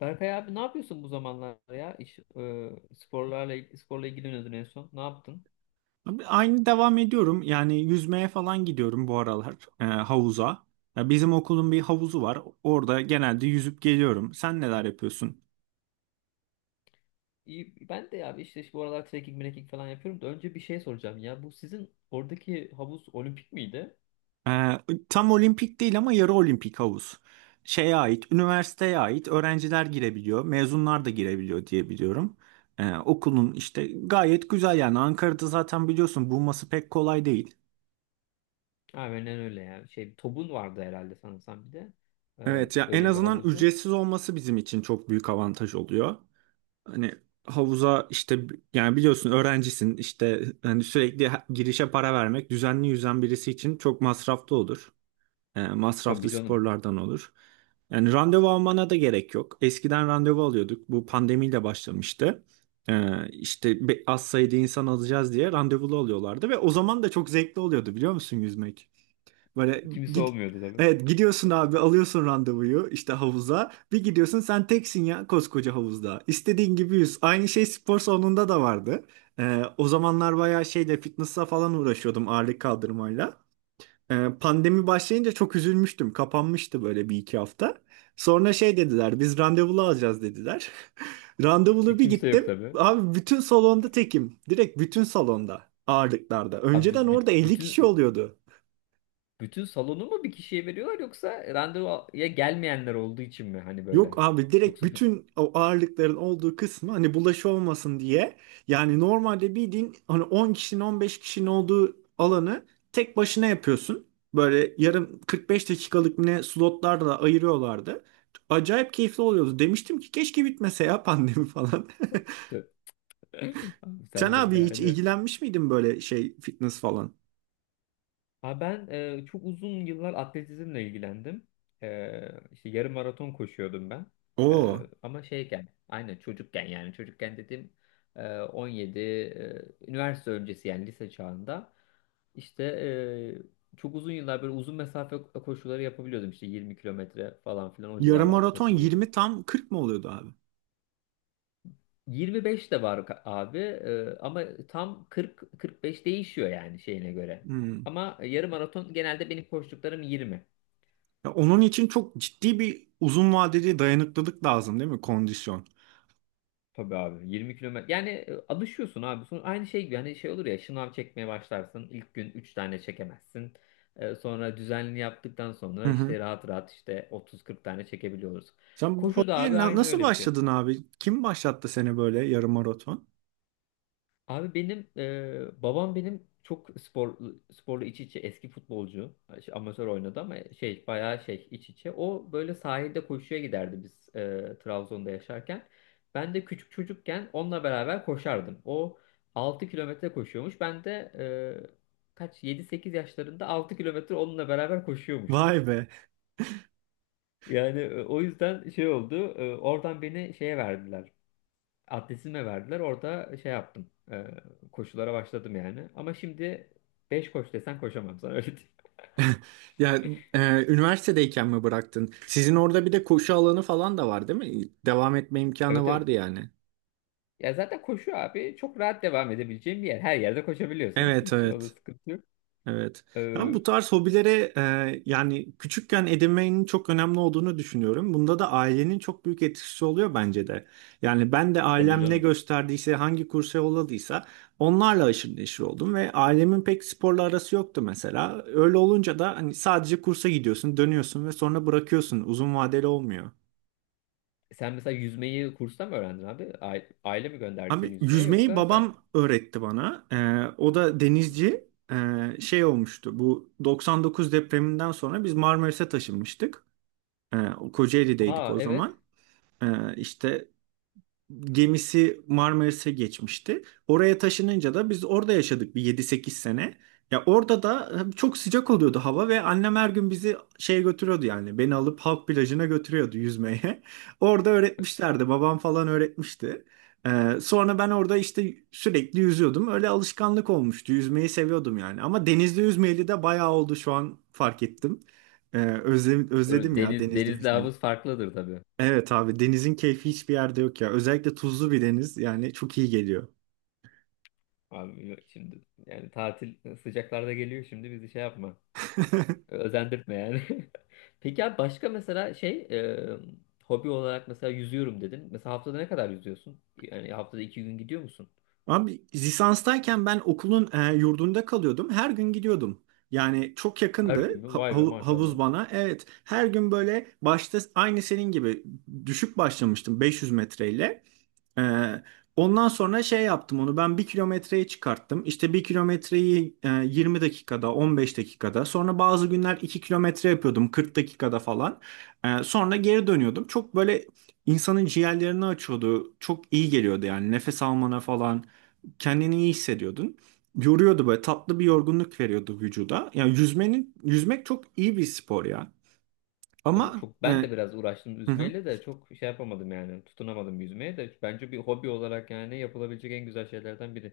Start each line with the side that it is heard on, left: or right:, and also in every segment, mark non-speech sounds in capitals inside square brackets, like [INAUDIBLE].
left: Berkay abi ne yapıyorsun bu zamanlar ya? İş, sporla ilgileniyordun en son. Ne yaptın?
right: Abi, aynı devam ediyorum. Yani yüzmeye falan gidiyorum bu aralar havuza. Ya bizim okulun bir havuzu var. Orada genelde yüzüp geliyorum. Sen neler yapıyorsun?
left: İyi, ben de ya abi işte bu aralar trekking falan yapıyorum da önce bir şey soracağım ya. Bu sizin oradaki havuz olimpik miydi?
right: E, tam olimpik değil ama yarı olimpik havuz. Şeye ait, üniversiteye ait öğrenciler girebiliyor, mezunlar da girebiliyor diye biliyorum. Okulun işte gayet güzel yani Ankara'da zaten biliyorsun bulması pek kolay değil.
left: Aynen öyle ya. Şey tobun vardı herhalde sanırsam bir de. E,
right: Evet ya, en
left: öyle bir
right: azından
left: havuzu.
right: ücretsiz olması bizim için çok büyük avantaj oluyor. Hani havuza işte yani biliyorsun öğrencisin işte hani sürekli girişe para vermek düzenli yüzen birisi için çok masraflı olur. E,
left: Tabii
right: masraflı
left: canım.
right: sporlardan olur. Yani randevu almana da gerek yok. Eskiden randevu alıyorduk. Bu pandemiyle başlamıştı. E, işte az sayıda insan alacağız diye randevulu alıyorlardı ve o zaman da çok zevkli oluyordu biliyor musun yüzmek? Böyle
left: Kimse
right: gid
left: olmuyordu tabii.
right: Evet, gidiyorsun abi, alıyorsun randevuyu işte havuza. Bir gidiyorsun, sen teksin ya koskoca havuzda. İstediğin gibi yüz. Aynı şey spor salonunda da vardı. O zamanlar bayağı şeyle fitness'a falan uğraşıyordum, ağırlık kaldırmayla. Pandemi başlayınca çok üzülmüştüm. Kapanmıştı böyle bir iki hafta. Sonra şey dediler, biz randevulu alacağız dediler. [LAUGHS] Randevulu bir
left: Kimse yok
right: gittim.
left: tabii.
right: Abi bütün salonda tekim. Direkt bütün salonda, ağırlıklarda.
left: Abi
right: Önceden orada 50 kişi
left: bütün
right: oluyordu.
left: bütün salonu mu bir kişiye veriyorlar yoksa randevuya gelmeyenler olduğu için mi hani
right: Yok
left: böyle?
right: abi, direkt
left: Yoksa bütün
right: bütün o ağırlıkların olduğu kısmı, hani bulaşı olmasın diye. Yani normalde bildiğin hani 10 kişinin, 15 kişinin olduğu alanı tek başına yapıyorsun. Böyle yarım, 45 dakikalık ne slotlarla ayırıyorlardı. Acayip keyifli oluyordu. Demiştim ki keşke bitmese ya pandemi falan.
left: abi
right: [LAUGHS] Sen
left: sen de
right: abi hiç
left: yani.
right: ilgilenmiş miydin böyle şey fitness falan?
left: Ha ben çok uzun yıllar atletizmle ilgilendim. E, işte yarım maraton koşuyordum ben. E,
right: Oo.
left: ama şeyken, aynen çocukken yani çocukken dedim, 17, üniversite öncesi yani lise çağında. İşte çok uzun yıllar böyle uzun mesafe koşuları yapabiliyordum. İşte 20 kilometre falan filan o
right: Yarım
left: civarlarda
right: maraton
left: takılıyordum.
right: 20, tam 40 mı oluyordu abi?
left: 25 de var abi. Ama tam 40-45 değişiyor yani şeyine göre.
right: Hmm.
left: Ama yarım maraton genelde benim koştuklarım 20.
right: Ya onun için çok ciddi bir uzun vadeli dayanıklılık lazım değil mi? Kondisyon.
left: Tabii abi 20 kilometre. Yani alışıyorsun abi. Sonra aynı şey gibi hani şey olur ya şınav çekmeye başlarsın. İlk gün 3 tane çekemezsin. Sonra düzenli yaptıktan
right: Hı
left: sonra
right: hı.
left: işte rahat rahat işte 30-40 tane çekebiliyoruz.
right: Sen bu
left: Koşu da
right: hobiye
left: abi aynı
right: nasıl
left: öyle bir şey.
right: başladın abi? Kim başlattı seni böyle yarım maraton?
left: Abi benim babam benim çok sporla iç içe, eski futbolcu. Şey, amatör oynadı ama şey bayağı şey iç içe, o böyle sahilde koşuya giderdi biz Trabzon'da yaşarken, ben de küçük çocukken onunla beraber koşardım. O 6 kilometre koşuyormuş, ben de kaç, yedi sekiz yaşlarında 6 kilometre onunla beraber koşuyormuşum.
right: Vay be.
left: Yani o yüzden şey oldu, oradan beni şeye verdiler. Atletizme verdiler. Orada şey yaptım. Koşulara başladım yani. Ama şimdi 5 koş desen koşamam sana, öyle diyeyim.
right: [LAUGHS] Ya üniversitedeyken mi bıraktın? Sizin orada bir de koşu alanı falan da var değil mi? Devam etme
left: [LAUGHS]
right: imkanı
left: Evet, evet.
right: vardı yani.
left: Ya zaten koşu abi çok rahat devam edebileceğin bir yer. Her yerde koşabiliyorsun. [LAUGHS]
right: Evet,
left: Hiç o da
right: evet.
left: sıkıntı yok.
right: Evet.
left: E,
right: Ben bu tarz hobilere yani küçükken edinmenin çok önemli olduğunu düşünüyorum. Bunda da ailenin çok büyük etkisi oluyor bence de. Yani ben de
left: tabii
right: ailem ne
left: canım.
right: gösterdiyse, hangi kursa yolladıysa onlarla aşırı neşir oldum ve ailemin pek sporla arası yoktu mesela. Öyle olunca da hani sadece kursa gidiyorsun, dönüyorsun ve sonra bırakıyorsun. Uzun vadeli olmuyor.
left: Sen mesela yüzmeyi kursta mı öğrendin abi? Aile mi gönderdi seni
right: Abi
left: yüzmeye
right: yüzmeyi
left: yoksa sen?
right: babam öğretti bana. O da
left: Hı hı.
right: denizci. Şey olmuştu. Bu 99 depreminden sonra biz Marmaris'e taşınmıştık. Ee, Kocaeli'deydik
left: Aa,
right: o zaman.
left: evet.
right: İşte gemisi Marmaris'e geçmişti. Oraya taşınınca da biz orada yaşadık bir yedi sekiz sene. Ya orada da çok sıcak oluyordu hava ve annem her gün bizi şeye götürüyordu yani. Beni alıp halk plajına götürüyordu yüzmeye. [LAUGHS] Orada öğretmişlerdi. Babam falan öğretmişti. Sonra ben orada işte sürekli yüzüyordum. Öyle alışkanlık olmuştu. Yüzmeyi seviyordum yani. Ama denizde yüzmeyeli de bayağı oldu, şu an fark ettim. Ee, özle-
left: Öyle
right: özledim ya
left: Deniz,
right: denizde
left: denizle
right: yüzmeyi.
left: havuz farklıdır tabii.
right: Evet abi, denizin keyfi hiçbir yerde yok ya. Özellikle tuzlu bir deniz yani çok iyi geliyor.
left: Abi yok şimdi yani tatil sıcaklarda geliyor şimdi bizi şey yapma. Özendirtme yani. [LAUGHS] Peki abi başka mesela şey, hobi olarak mesela yüzüyorum dedin. Mesela haftada ne kadar yüzüyorsun? Yani haftada iki gün gidiyor musun?
right: Abi lisanstayken ben okulun yurdunda kalıyordum. Her gün gidiyordum. Yani çok
left: Her gün
right: yakındı
left: mü? Vay be,
right: havuz
left: maşallah.
right: bana. Evet, her gün böyle başta aynı senin gibi düşük başlamıştım, 500 metreyle. Ee, ondan sonra şey yaptım, onu ben 1 kilometreye çıkarttım. İşte 1 kilometreyi 20 dakikada, 15 dakikada, sonra bazı günler 2 kilometre yapıyordum 40 dakikada falan. Sonra geri dönüyordum. Çok böyle insanın ciğerlerini açıyordu. Çok iyi geliyordu yani, nefes almana falan kendini iyi hissediyordun. Yoruyordu, böyle tatlı bir yorgunluk veriyordu vücuda. Yani yüzmenin, yüzmek çok iyi bir spor ya.
left: Tabii
right: Ama
left: çok ben de biraz uğraştım
right: [LAUGHS]
left: yüzmeyle de, çok şey yapamadım yani, tutunamadım yüzmeye de. Bence bir hobi olarak yani yapılabilecek en güzel şeylerden biri.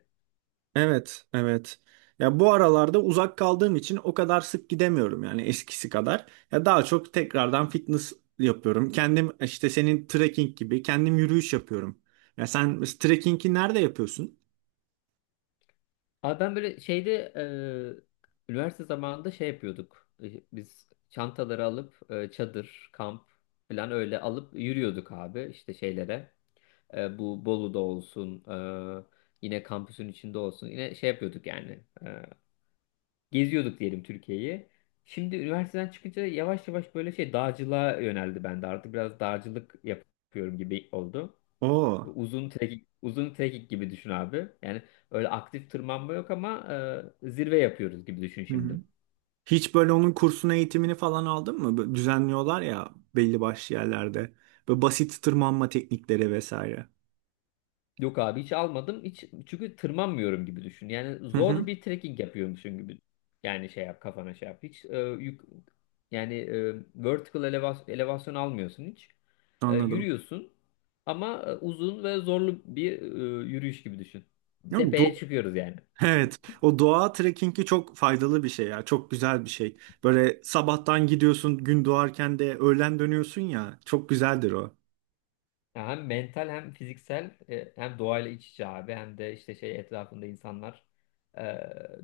right: Evet, evet. Ya bu aralarda uzak kaldığım için o kadar sık gidemiyorum yani, eskisi kadar. Ya daha çok tekrardan fitness yapıyorum. Kendim işte senin trekking gibi kendim yürüyüş yapıyorum. Ya sen trekkingi nerede yapıyorsun?
left: Abi ben böyle şeyde, üniversite zamanında şey yapıyorduk. E, biz çantaları alıp çadır, kamp falan öyle alıp yürüyorduk abi işte şeylere. Bu Bolu'da olsun, yine kampüsün içinde olsun. Yine şey yapıyorduk yani. Geziyorduk diyelim Türkiye'yi. Şimdi üniversiteden çıkınca yavaş yavaş böyle şey dağcılığa yöneldi bende. Artık biraz dağcılık yapıyorum gibi oldu.
right: Oo.
left: Uzun trekking gibi düşün abi. Yani öyle aktif tırmanma yok ama zirve yapıyoruz gibi düşün
right: Hı hı.
left: şimdi.
right: Hiç böyle onun kursunu, eğitimini falan aldın mı? Böyle düzenliyorlar ya belli başlı yerlerde. Böyle basit tırmanma teknikleri vesaire.
left: Yok abi hiç almadım. Hiç, çünkü tırmanmıyorum gibi düşün. Yani
right: Hı hı.
left: zor bir trekking yapıyormuşsun gibi. Yani şey yap kafana, şey yap. Hiç yük, yani vertical elevasyon almıyorsun hiç.
right: Anladım.
left: Yürüyorsun ama uzun ve zorlu bir, yürüyüş gibi düşün.
right: Ya,
left: Tepeye çıkıyoruz yani.
right: evet, o doğa trekkingi çok faydalı bir şey ya, çok güzel bir şey. Böyle sabahtan gidiyorsun, gün doğarken de öğlen dönüyorsun ya, çok güzeldir o.
left: Ya, hem mental hem fiziksel, hem doğayla iç içe abi, hem de işte şey etrafında insanlar, e,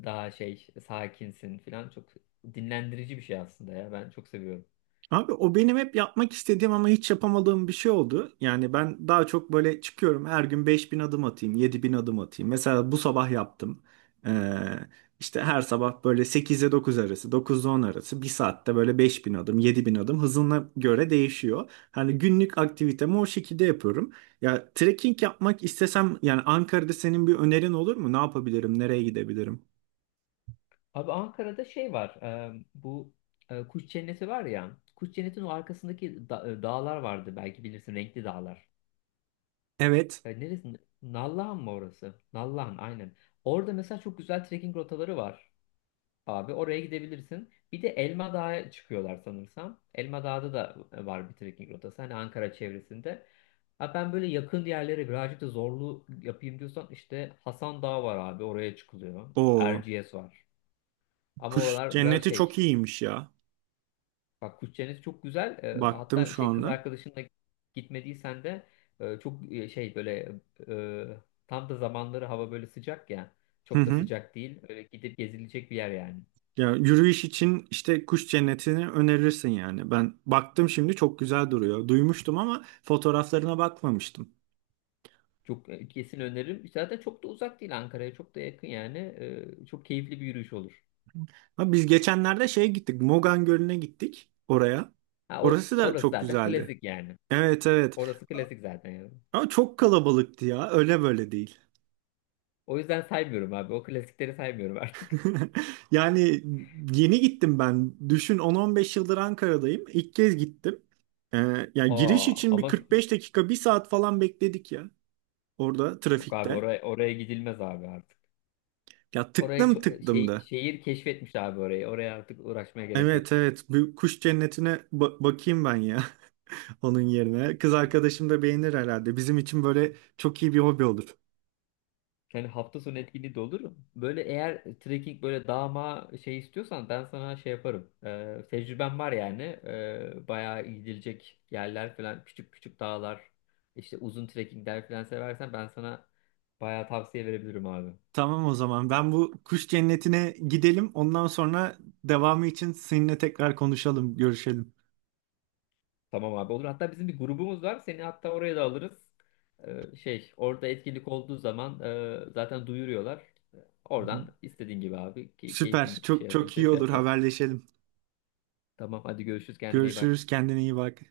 left: daha şey sakinsin falan, çok dinlendirici bir şey aslında ya, ben çok seviyorum.
right: Abi o benim hep yapmak istediğim ama hiç yapamadığım bir şey oldu. Yani ben daha çok böyle çıkıyorum, her gün 5.000 adım atayım, 7.000 adım atayım. Mesela bu sabah yaptım. Ee, işte her sabah böyle 8'e 9 arası, 9'da 10 arası bir saatte böyle 5.000 adım, 7.000 adım, hızına göre değişiyor. Hani günlük aktivitemi o şekilde yapıyorum. Ya trekking yapmak istesem yani Ankara'da senin bir önerin olur mu? Ne yapabilirim? Nereye gidebilirim?
left: Abi Ankara'da şey var. Bu, Kuş Cenneti var ya. Kuş Cenneti'nin o arkasındaki dağlar vardı. Belki bilirsin, renkli dağlar.
right: Evet.
left: E, neresi? Nallıhan mı orası? Nallıhan, aynen. Orada mesela çok güzel trekking rotaları var. Abi oraya gidebilirsin. Bir de Elma Dağı'ya çıkıyorlar sanırsam. Elma dağda da var bir trekking rotası. Hani Ankara çevresinde. Ha, ben böyle yakın yerlere birazcık da zorlu yapayım diyorsan, işte Hasan Dağı var abi, oraya çıkılıyor.
right: O
left: Erciyes var. Ama
right: kuş
left: oralar biraz
right: cenneti çok
left: şey.
right: iyiymiş ya.
left: Bak, kuş cenneti çok güzel.
right: Baktım
left: Hatta
right: şu
left: şey, kız
right: anda.
left: arkadaşınla gitmediysen de, çok şey böyle, e, tam da zamanları, hava böyle sıcak ya.
right: Hı
left: Çok da
right: hı.
left: sıcak değil. Öyle gidip gezilecek bir yer yani.
right: Ya yürüyüş için işte kuş cennetini önerirsin yani. Ben baktım şimdi, çok güzel duruyor. Duymuştum ama fotoğraflarına bakmamıştım.
left: Çok kesin öneririm. Zaten çok da uzak değil Ankara'ya. Çok da yakın yani. Çok keyifli bir yürüyüş olur.
right: Ha, biz geçenlerde şeye gittik, Mogan Gölü'ne gittik oraya.
left: Ha,
right: Orası da
left: orası
right: çok
left: zaten
right: güzeldi.
left: klasik yani.
right: Evet, evet.
left: Orası klasik zaten yani.
right: Ama çok kalabalıktı ya. Öyle böyle değil.
left: O yüzden saymıyorum abi. O klasikleri saymıyorum artık.
right: [LAUGHS] Yani yeni gittim ben. Düşün, 10-15 yıldır Ankara'dayım, İlk kez gittim. Ee, yani
left: [LAUGHS]
right: giriş
left: Aa,
right: için bir
left: ama
right: 45 dakika, bir saat falan bekledik ya. Orada
left: yok abi
right: trafikte.
left: oraya gidilmez abi artık.
right: Ya
left: Orayı
right: tıklım tıklım
left: şey,
right: da.
left: şehir keşfetmiş abi orayı. Oraya artık uğraşmaya gerek yok.
right: Evet, evet, bu kuş cennetine bakayım ben ya [LAUGHS] onun yerine. Kız arkadaşım da beğenir herhalde. Bizim için böyle çok iyi bir hobi olur.
left: Yani hafta sonu etkinliği de olur. Böyle eğer trekking böyle dağma şey istiyorsan, ben sana şey yaparım. Tecrübem var yani. Bayağı gidilecek yerler falan, küçük küçük dağlar, işte uzun trekkingler falan seversen, ben sana bayağı tavsiye verebilirim abi.
right: Tamam, o zaman ben bu kuş cennetine gidelim. Ondan sonra devamı için seninle tekrar konuşalım, görüşelim.
left: Tamam abi, olur. Hatta bizim bir grubumuz var. Seni hatta oraya da alırız. Şey, orada etkinlik olduğu zaman zaten duyuruyorlar.
right: Hı hı.
left: Oradan istediğin gibi abi,
right: Süper.
left: keyfin şey
right: Çok çok
left: yapınca
right: iyi
left: şey
right: olur,
left: yaparsın.
right: haberleşelim.
left: Tamam, hadi görüşürüz, kendine iyi bak.
right: Görüşürüz. Kendine iyi bak.